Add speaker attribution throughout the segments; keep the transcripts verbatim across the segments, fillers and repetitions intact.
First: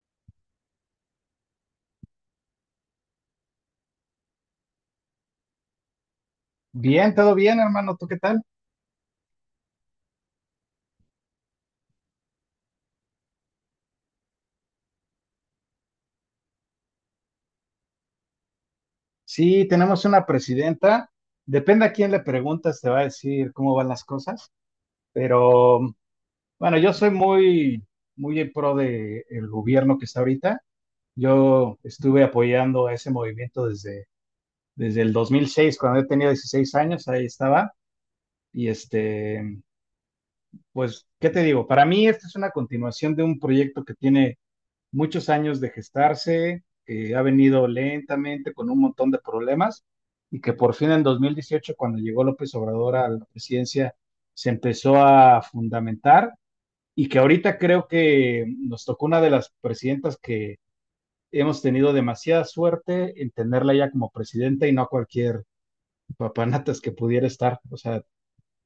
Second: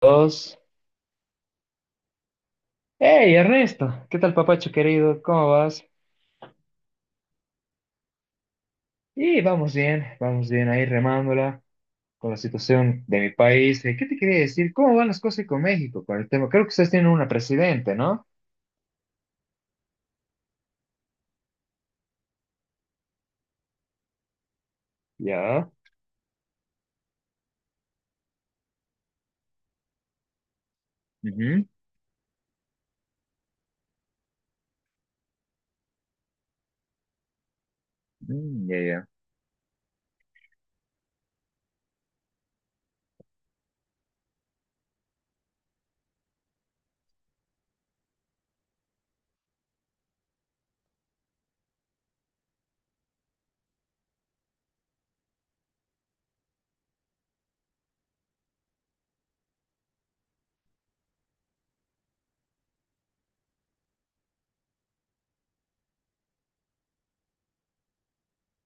Speaker 1: Dos. Hey, Ernesto, ¿qué tal, papacho querido? ¿Cómo vas?
Speaker 2: Bien, todo bien, hermano. ¿Tú qué tal?
Speaker 1: Y vamos bien, vamos bien ahí remándola con la situación de mi país. Eh, ¿Qué te quería decir? ¿Cómo van las cosas ahí con México con el tema? Creo que ustedes tienen una presidente, ¿no?
Speaker 2: Sí, tenemos una presidenta. Depende a quién le preguntas, te va a decir cómo van las cosas.
Speaker 1: Ya.
Speaker 2: Pero bueno, yo soy muy, muy en pro de el gobierno que está ahorita.
Speaker 1: Ujú.
Speaker 2: Yo estuve apoyando a ese movimiento desde, desde el dos mil seis, cuando yo tenía dieciséis años, ahí estaba. Y
Speaker 1: Mm, ya, ya.
Speaker 2: este, pues, ¿qué te digo? Para mí, esta es una continuación de un proyecto que tiene muchos años de gestarse, eh, ha venido lentamente con un montón de problemas y que por fin en dos mil dieciocho, cuando llegó López Obrador a la presidencia, se empezó a fundamentar y que ahorita creo que nos tocó una de las presidentas que hemos tenido demasiada suerte en tenerla ya como presidenta y no a cualquier papanatas que pudiera estar. O sea,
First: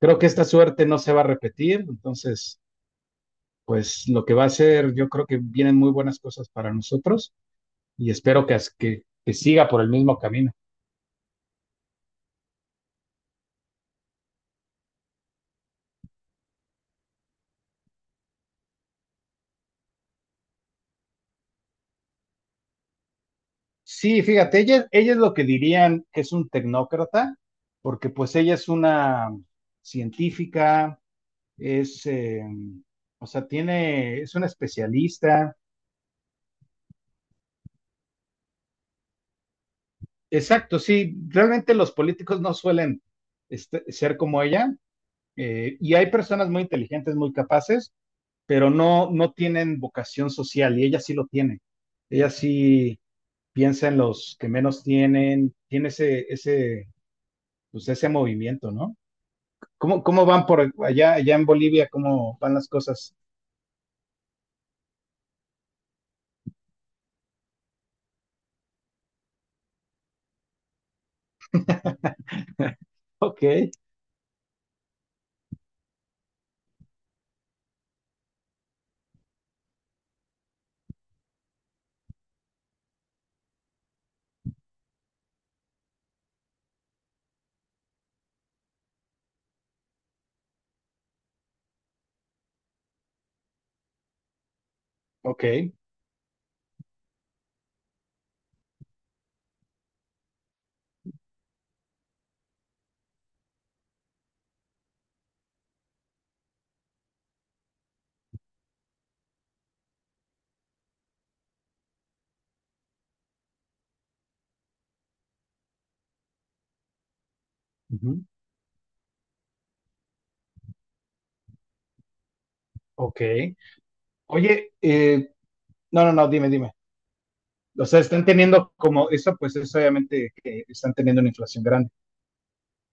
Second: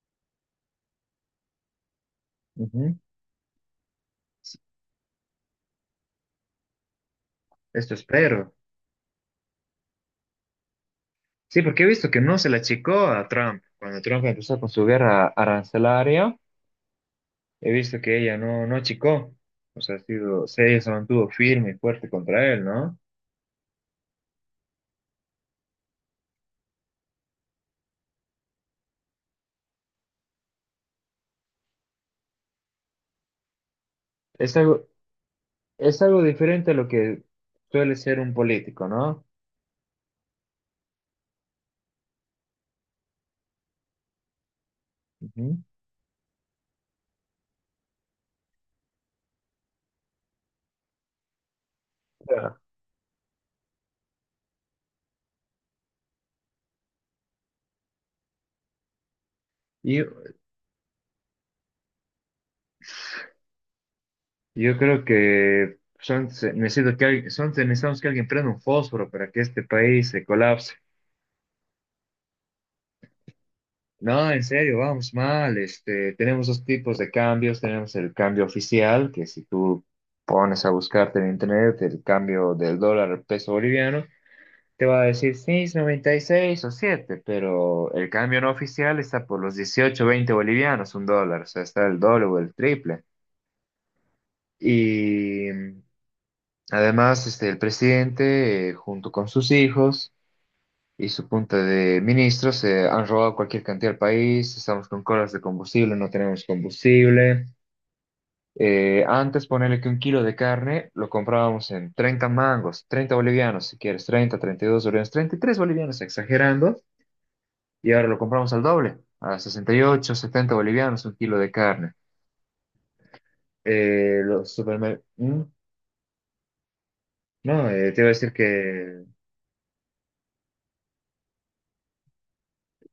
Speaker 2: creo que esta suerte no se va a repetir, entonces,
Speaker 1: Ujú.
Speaker 2: pues lo que va a ser, yo creo que vienen muy buenas cosas para nosotros
Speaker 1: Esto
Speaker 2: y espero
Speaker 1: espero.
Speaker 2: que, que, que siga por el mismo camino.
Speaker 1: Sí, porque he visto que no se la achicó a Trump. Cuando Trump empezó con su guerra arancelaria, he visto que ella no, no achicó. O sea, ha sido, se- ella se mantuvo firme y fuerte contra él, ¿no?
Speaker 2: Sí, fíjate, ella, ella es lo que dirían que es un tecnócrata, porque pues ella es una científica, es, eh, o sea, tiene, es una
Speaker 1: Es algo.
Speaker 2: especialista.
Speaker 1: Es algo diferente a lo que suele ser un político, ¿no?
Speaker 2: Exacto, sí, realmente los políticos no suelen este- ser como ella,
Speaker 1: Ujú.
Speaker 2: eh, y hay personas muy inteligentes, muy capaces, pero no, no tienen vocación social, y ella sí lo tiene. Ella
Speaker 1: Claro.
Speaker 2: sí piensa en los que menos tienen, tiene ese, ese, pues ese movimiento, ¿no?
Speaker 1: Y
Speaker 2: ¿Cómo,
Speaker 1: yo,
Speaker 2: cómo van por allá, allá en Bolivia? ¿Cómo van las cosas?
Speaker 1: yo creo que son, se- necesito que alguien, son, necesitamos que alguien prenda un fósforo para que este país se colapse.
Speaker 2: Ok,
Speaker 1: No, en serio, vamos mal. Este, tenemos dos tipos de cambios. Tenemos el cambio oficial, que si tú pones a buscarte en internet el cambio del dólar al peso boliviano, te va a decir, sí, es noventa y seis o siete pero el cambio no oficial está por los dieciocho, veinte bolivianos, un dólar, o sea, está el doble o el triple.
Speaker 2: Ok,
Speaker 1: Y mm, además, este, el presidente, eh, junto con sus hijos y su punta de ministros, eh, han robado cualquier cantidad al país, estamos con colas de combustible, no tenemos combustible. Eh, antes ponerle que un kilo de carne lo comprábamos en treinta mangos, treinta bolivianos, si quieres, treinta, treinta y dos bolivianos, treinta y tres bolivianos, exagerando. Y ahora lo
Speaker 2: ujú,
Speaker 1: compramos al doble, a sesenta y ocho, setenta bolivianos un kilo de carne.
Speaker 2: ok.
Speaker 1: Eh, los
Speaker 2: Oye,
Speaker 1: supermercados.
Speaker 2: eh, no, no, no, dime, dime.
Speaker 1: No,
Speaker 2: O
Speaker 1: eh, te
Speaker 2: sea,
Speaker 1: iba a
Speaker 2: están
Speaker 1: decir
Speaker 2: teniendo
Speaker 1: que
Speaker 2: como, eso pues es obviamente que están teniendo una inflación grande.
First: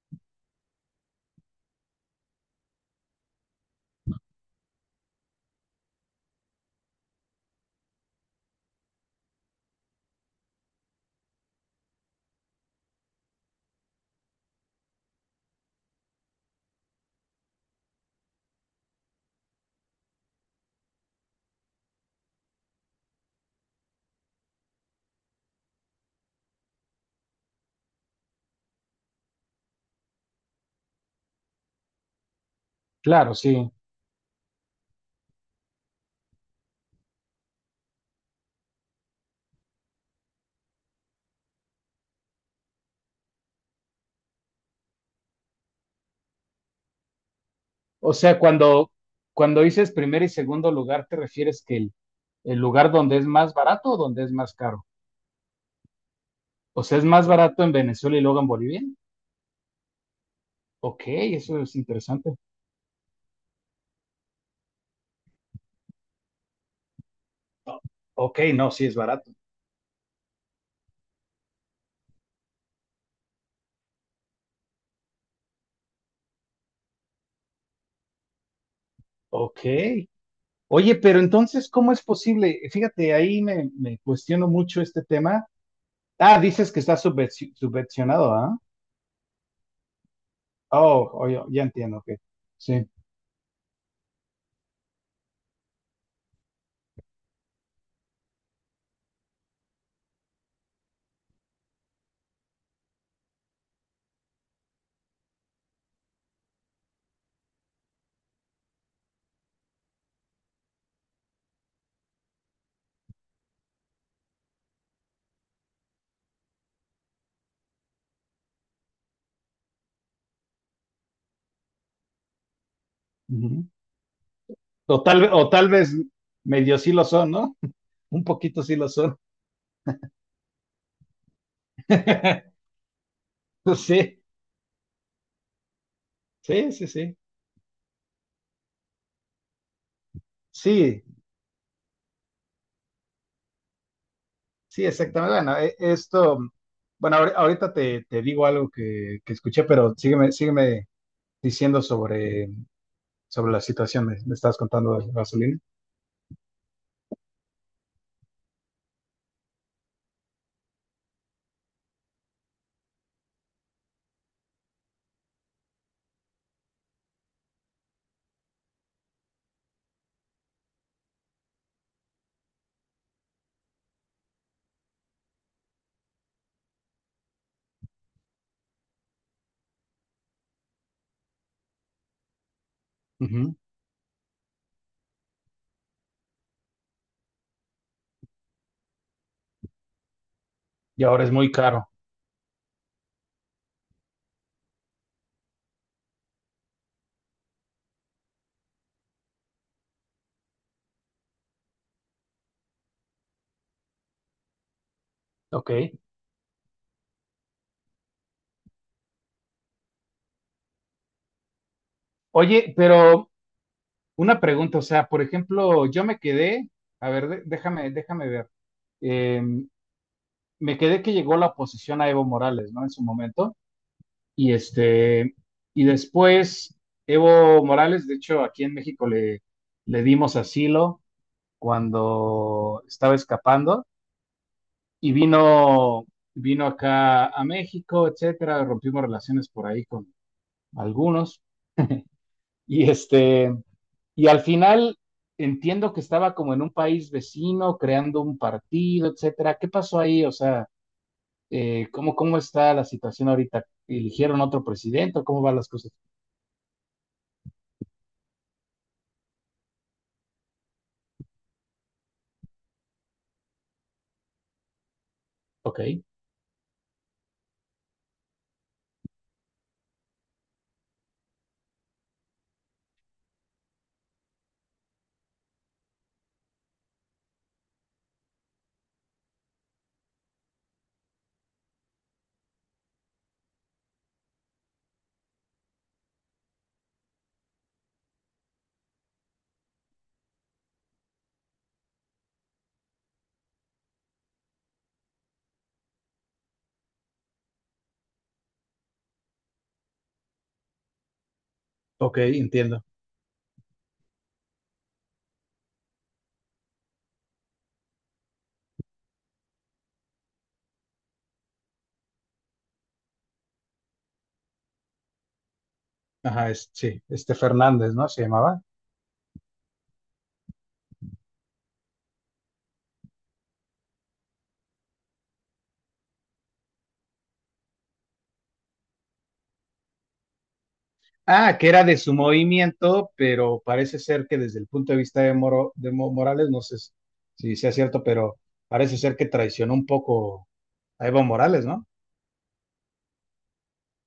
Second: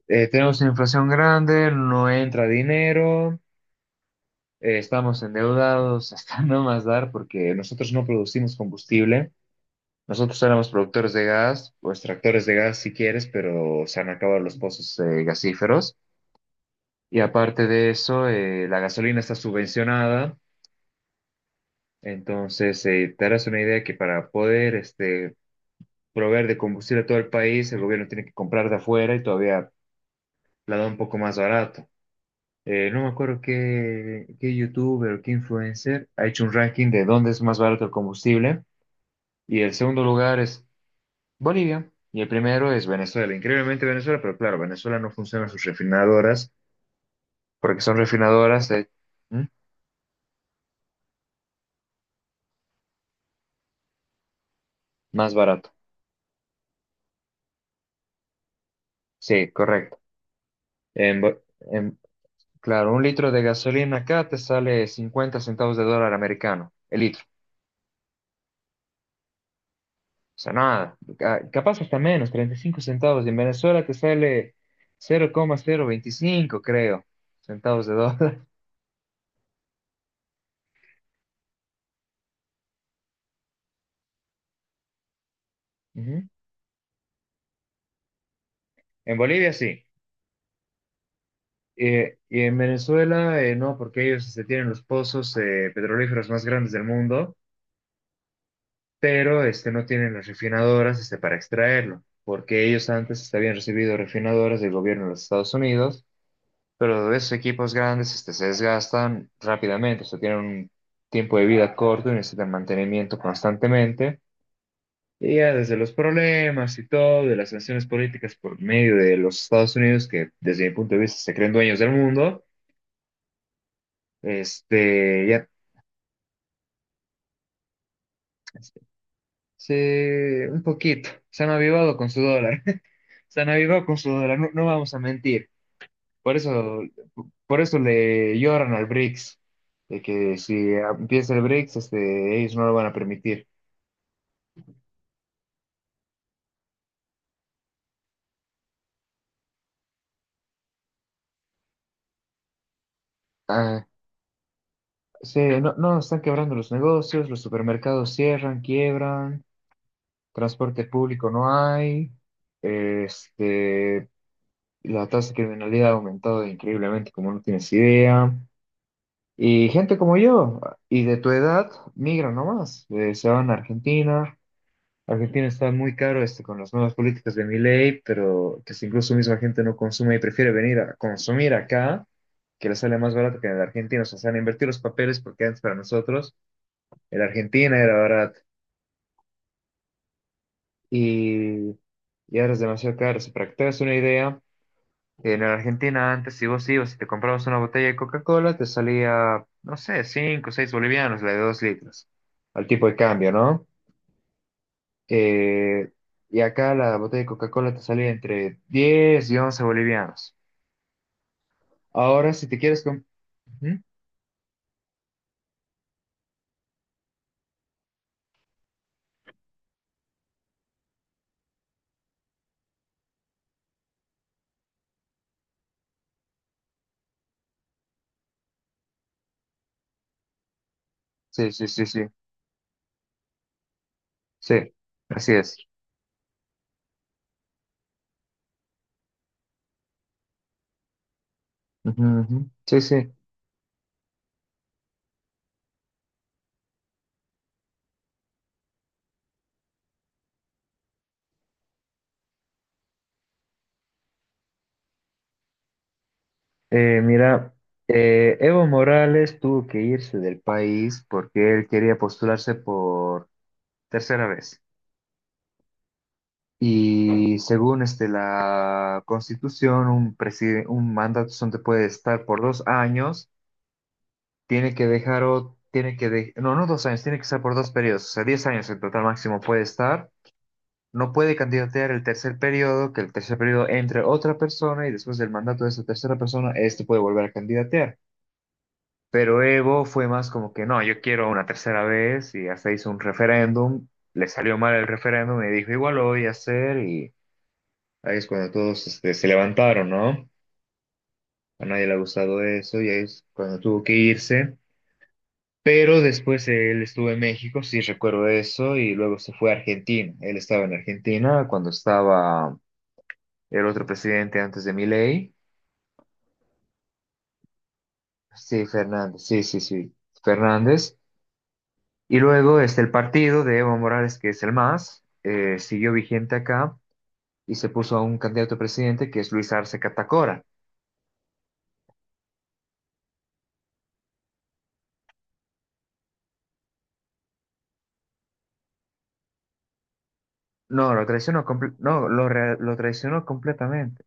Speaker 1: eh, tenemos una inflación grande, no entra dinero, eh, estamos endeudados hasta no más dar porque nosotros no producimos combustible. Nosotros éramos productores de gas, o extractores de gas si quieres, pero se han acabado los pozos eh, gasíferos. Y aparte de eso, eh, la gasolina está subvencionada. Entonces, eh, te harás una idea que para poder este, proveer de combustible a todo el país, el gobierno tiene que comprar de afuera y todavía la da un poco más barato. Eh, no me
Speaker 2: Claro,
Speaker 1: acuerdo
Speaker 2: sí.
Speaker 1: qué, qué youtuber o qué influencer ha hecho un ranking de dónde es más barato el combustible. Y el segundo lugar es Bolivia y el primero es Venezuela. Increíblemente Venezuela, pero claro, Venezuela no funciona sus refinadoras porque son
Speaker 2: O sea,
Speaker 1: refinadoras de-
Speaker 2: cuando,
Speaker 1: ¿Mm?
Speaker 2: cuando dices primer y segundo lugar, ¿te refieres que el, el lugar donde es más barato o donde es más caro?
Speaker 1: Más barato.
Speaker 2: O sea, ¿es más barato en Venezuela y luego en Bolivia?
Speaker 1: Sí, correcto.
Speaker 2: Ok, eso es interesante.
Speaker 1: Claro, un litro de gasolina acá te sale cincuenta centavos de dólar americano, el litro.
Speaker 2: Ok, no, sí es barato.
Speaker 1: O sea, nada, ca- capaz hasta menos, treinta y cinco centavos. Y en Venezuela te sale cero cero coma cero veinticinco, creo, centavos de dólar.
Speaker 2: Ok. Oye, pero entonces, ¿cómo es posible? Fíjate, ahí me, me cuestiono mucho este tema.
Speaker 1: Ujú.
Speaker 2: Ah, dices que está subvenci- subvencionado, ¿ah?
Speaker 1: En Bolivia sí.
Speaker 2: Oh, oh, ya ya entiendo, ok.
Speaker 1: Eh, y en
Speaker 2: Sí.
Speaker 1: Venezuela eh, no, porque ellos este, tienen los pozos eh, petrolíferos más grandes del mundo, pero este, no tienen las refinadoras este, para extraerlo, porque ellos antes este, habían recibido refinadoras del gobierno de los Estados Unidos. Pero esos equipos grandes este, se desgastan rápidamente, o sea, tienen un tiempo de vida corto y necesitan mantenimiento constantemente. Y ya desde los problemas y todo, de las sanciones políticas por medio de los Estados Unidos, que desde mi punto de vista se creen dueños del mundo,
Speaker 2: Ujú. O tal,
Speaker 1: este,
Speaker 2: ve- o
Speaker 1: ya
Speaker 2: tal vez medio sí lo son, ¿no? Un poquito sí
Speaker 1: este,
Speaker 2: lo son.
Speaker 1: se, un poquito, se han avivado con su dólar, se han avivado con su
Speaker 2: Sí,
Speaker 1: dólar, no, no vamos a mentir. Por
Speaker 2: sí,
Speaker 1: eso,
Speaker 2: sí, sí.
Speaker 1: por eso le lloran al BRICS, de que si
Speaker 2: Sí,
Speaker 1: empieza el BRICS, este, ellos no lo van a permitir.
Speaker 2: sí, exactamente. Bueno, e- esto, bueno, ahori- ahorita te, te digo algo que, que escuché, pero sígueme, sígueme diciendo sobre sobre la
Speaker 1: Ah,
Speaker 2: situación, me, me estabas contando de la
Speaker 1: sí,
Speaker 2: gasolina.
Speaker 1: no, no, están quebrando los negocios, los supermercados cierran, quiebran, transporte público no hay, este, la tasa de criminalidad ha aumentado increíblemente, como no tienes idea. Y gente como yo, y de tu edad, migran nomás, eh, se van a Argentina. Argentina está muy caro este, con las nuevas políticas de Milei, pero que si incluso misma gente no consume y prefiere venir a consumir acá, que le sale más barato que
Speaker 2: Ujú.
Speaker 1: en la Argentina, o sea, se han invertido los papeles porque antes para nosotros. era Argentina, era barato.
Speaker 2: Y ahora es muy
Speaker 1: Y,
Speaker 2: caro.
Speaker 1: y ahora es demasiado caro. Si para que te hagas una idea, en la Argentina antes, si vos ibas y te comprabas una botella de Coca-Cola, te salía, no sé, cinco o seis bolivianos, la de dos litros, al tipo de cambio, ¿no?
Speaker 2: Ok.
Speaker 1: Eh, y acá la botella de Coca-Cola te salía entre diez y once bolivianos. Ahora, si te
Speaker 2: Oye,
Speaker 1: quieres... com-
Speaker 2: pero
Speaker 1: Ujú.
Speaker 2: una pregunta, o sea, por ejemplo, yo me quedé, a ver, de- déjame, déjame ver. Eh, Me quedé que llegó la oposición a Evo Morales, ¿no? En su momento. Y este, y después Evo Morales, de hecho, aquí en México le, le dimos asilo
Speaker 1: Sí, sí, sí, sí,
Speaker 2: cuando estaba escapando
Speaker 1: sí,
Speaker 2: y
Speaker 1: así es.
Speaker 2: vino, vino acá a México, etcétera, rompimos relaciones por ahí algunos.
Speaker 1: Ujú, ujú. Sí,
Speaker 2: Y
Speaker 1: sí.
Speaker 2: este, y al final entiendo que estaba como en un país vecino, creando un partido, etcétera. ¿Qué pasó ahí? O sea, eh, ¿cómo, cómo está la situación ahorita? ¿Eligieron otro presidente? O ¿cómo van las cosas?
Speaker 1: Eh, mira, eh, Evo Morales tuvo que irse del país porque él quería postularse por tercera vez.
Speaker 2: Ok,
Speaker 1: Y según este, la Constitución, un, preside- un mandato solo te puede estar por dos años, tiene que dejar o tiene que de- no, no dos años, tiene que estar por dos periodos, o sea, diez años en total máximo puede estar. No puede candidatear el tercer periodo, que el tercer periodo entre otra persona y después del mandato de esa tercera persona, este puede volver a candidatear. Pero Evo fue más como que no, yo quiero una tercera vez y hasta hizo un referéndum, le salió mal el referéndum y dijo igual lo voy a hacer y ahí es cuando todos este, se levantaron, ¿no? A nadie le ha
Speaker 2: ok,
Speaker 1: gustado eso
Speaker 2: entiendo.
Speaker 1: y ahí es cuando tuvo que irse. Pero después él estuvo en México, sí recuerdo eso, y luego se fue a Argentina. Él estaba en Argentina cuando estaba el otro presidente antes de Milei.
Speaker 2: Ajá, es- sí, este Fernández, ¿no? Se llamaba.
Speaker 1: Sí, Fernández, sí, sí, sí, Fernández. Y luego este, el partido de Evo Morales, que es el MAS, eh, siguió vigente acá y se puso a un candidato a presidente que es Luis Arce Catacora.
Speaker 2: Ah, que era de su movimiento, pero parece ser que desde el punto de vista de, Moro, de Mo- Morales, no sé si si sea cierto, pero parece ser que traicionó un poco
Speaker 1: No, lo
Speaker 2: a Evo
Speaker 1: traicionó,
Speaker 2: Morales,
Speaker 1: comple-
Speaker 2: ¿no?
Speaker 1: no, lo, re- lo traicionó completamente.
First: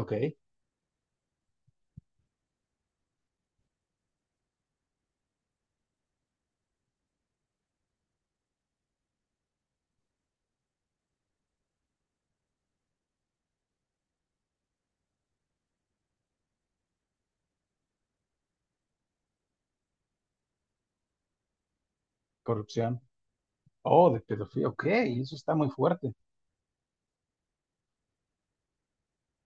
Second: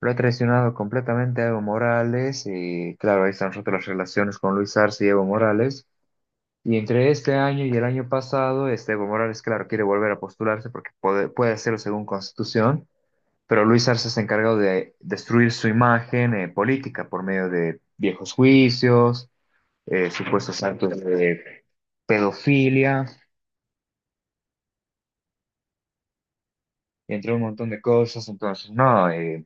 Speaker 1: Lo ha traicionado completamente a Evo Morales y claro, ahí están rotas las relaciones con Luis Arce y Evo Morales. Y entre este año y el año pasado, este Evo Morales, claro, quiere volver a postularse porque puede, puede hacerlo según Constitución. pero Luis Arce se ha encargado de destruir su imagen eh, política por medio de viejos juicios, eh, supuestos actos de
Speaker 2: corrupción.
Speaker 1: pedofilia,
Speaker 2: Oh, de pedofilia, ok, eso está muy fuerte.
Speaker 1: entre un montón de cosas. Entonces, no, eh,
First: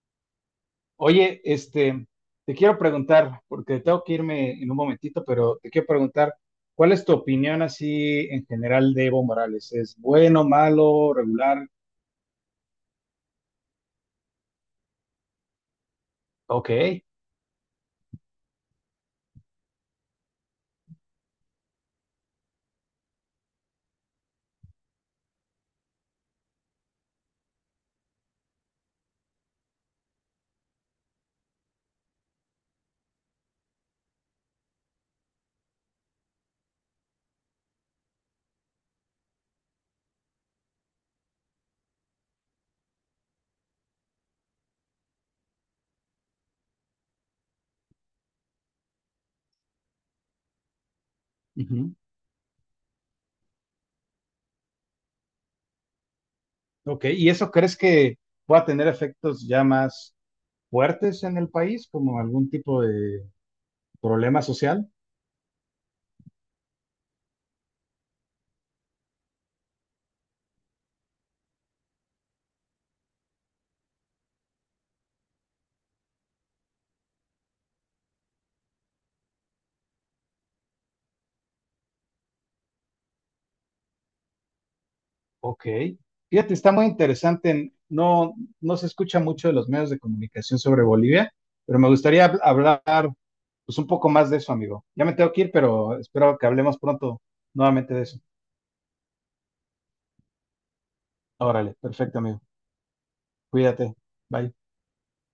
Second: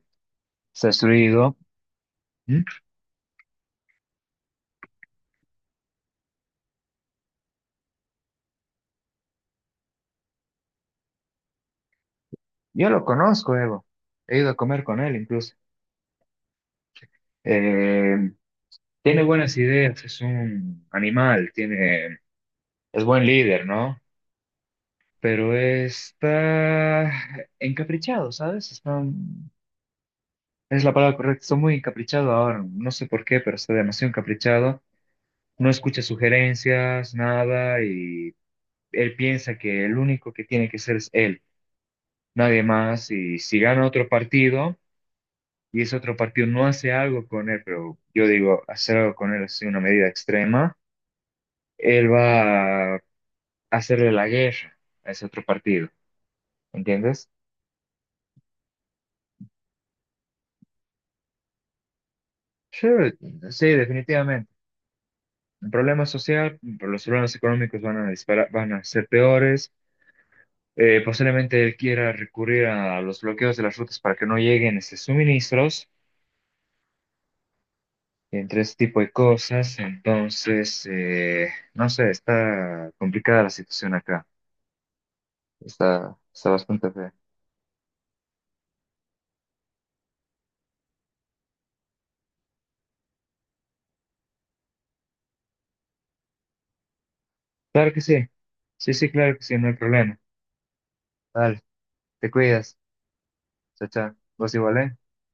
Speaker 1: se ha
Speaker 2: Oye,
Speaker 1: destruido.
Speaker 2: este, te
Speaker 1: ¿Mm?
Speaker 2: quiero preguntar, porque tengo que irme en un momentito, pero te quiero preguntar, ¿cuál es tu opinión así en general de Evo Morales? ¿Es bueno, malo, regular?
Speaker 1: Yo lo conozco, Evo. He ido a comer con él incluso.
Speaker 2: Ok,
Speaker 1: Eh, Tiene buenas ideas, es un animal, tiene, es buen líder, ¿no? Pero está encaprichado, ¿sabes? Está Es la palabra correcta. Soy muy encaprichado ahora. No sé por qué, pero está demasiado encaprichado. No escucha sugerencias, nada, y él piensa que el único que tiene que ser es él, nadie más. Y si gana otro partido y ese otro partido no hace algo con él, pero yo digo, hacer algo con él es una medida extrema,
Speaker 2: ujú,
Speaker 1: él va a hacerle la guerra a ese otro partido.
Speaker 2: ok, ¿y
Speaker 1: ¿Entiendes?
Speaker 2: eso crees que pueda tener efectos ya más fuertes en el país, como algún tipo
Speaker 1: Sí,
Speaker 2: de
Speaker 1: sí,
Speaker 2: problema
Speaker 1: definitivamente.
Speaker 2: social?
Speaker 1: El problema social, los problemas económicos van a disparar, van a ser peores Eh, Posiblemente él quiera recurrir a los bloqueos de las rutas para que no lleguen este, suministros, entre este tipo de cosas. Entonces, eh, no sé, está complicada la situación acá.
Speaker 2: Ok.
Speaker 1: Está, está
Speaker 2: Fíjate, está muy
Speaker 1: bastante fea.
Speaker 2: interesante. No, no se escucha mucho de los medios de comunicación sobre Bolivia, pero me gustaría hab- hablar pues, un poco más de eso, amigo. Ya me tengo que ir, pero espero que hablemos pronto
Speaker 1: Claro
Speaker 2: nuevamente
Speaker 1: que
Speaker 2: de eso.
Speaker 1: sí. Sí, sí, claro que sí, no hay problema. Vale,
Speaker 2: Órale, perfecto,
Speaker 1: te
Speaker 2: amigo.
Speaker 1: cuidas. Chao,
Speaker 2: Cuídate.
Speaker 1: chao. Vos
Speaker 2: Bye.
Speaker 1: igual, ¿eh?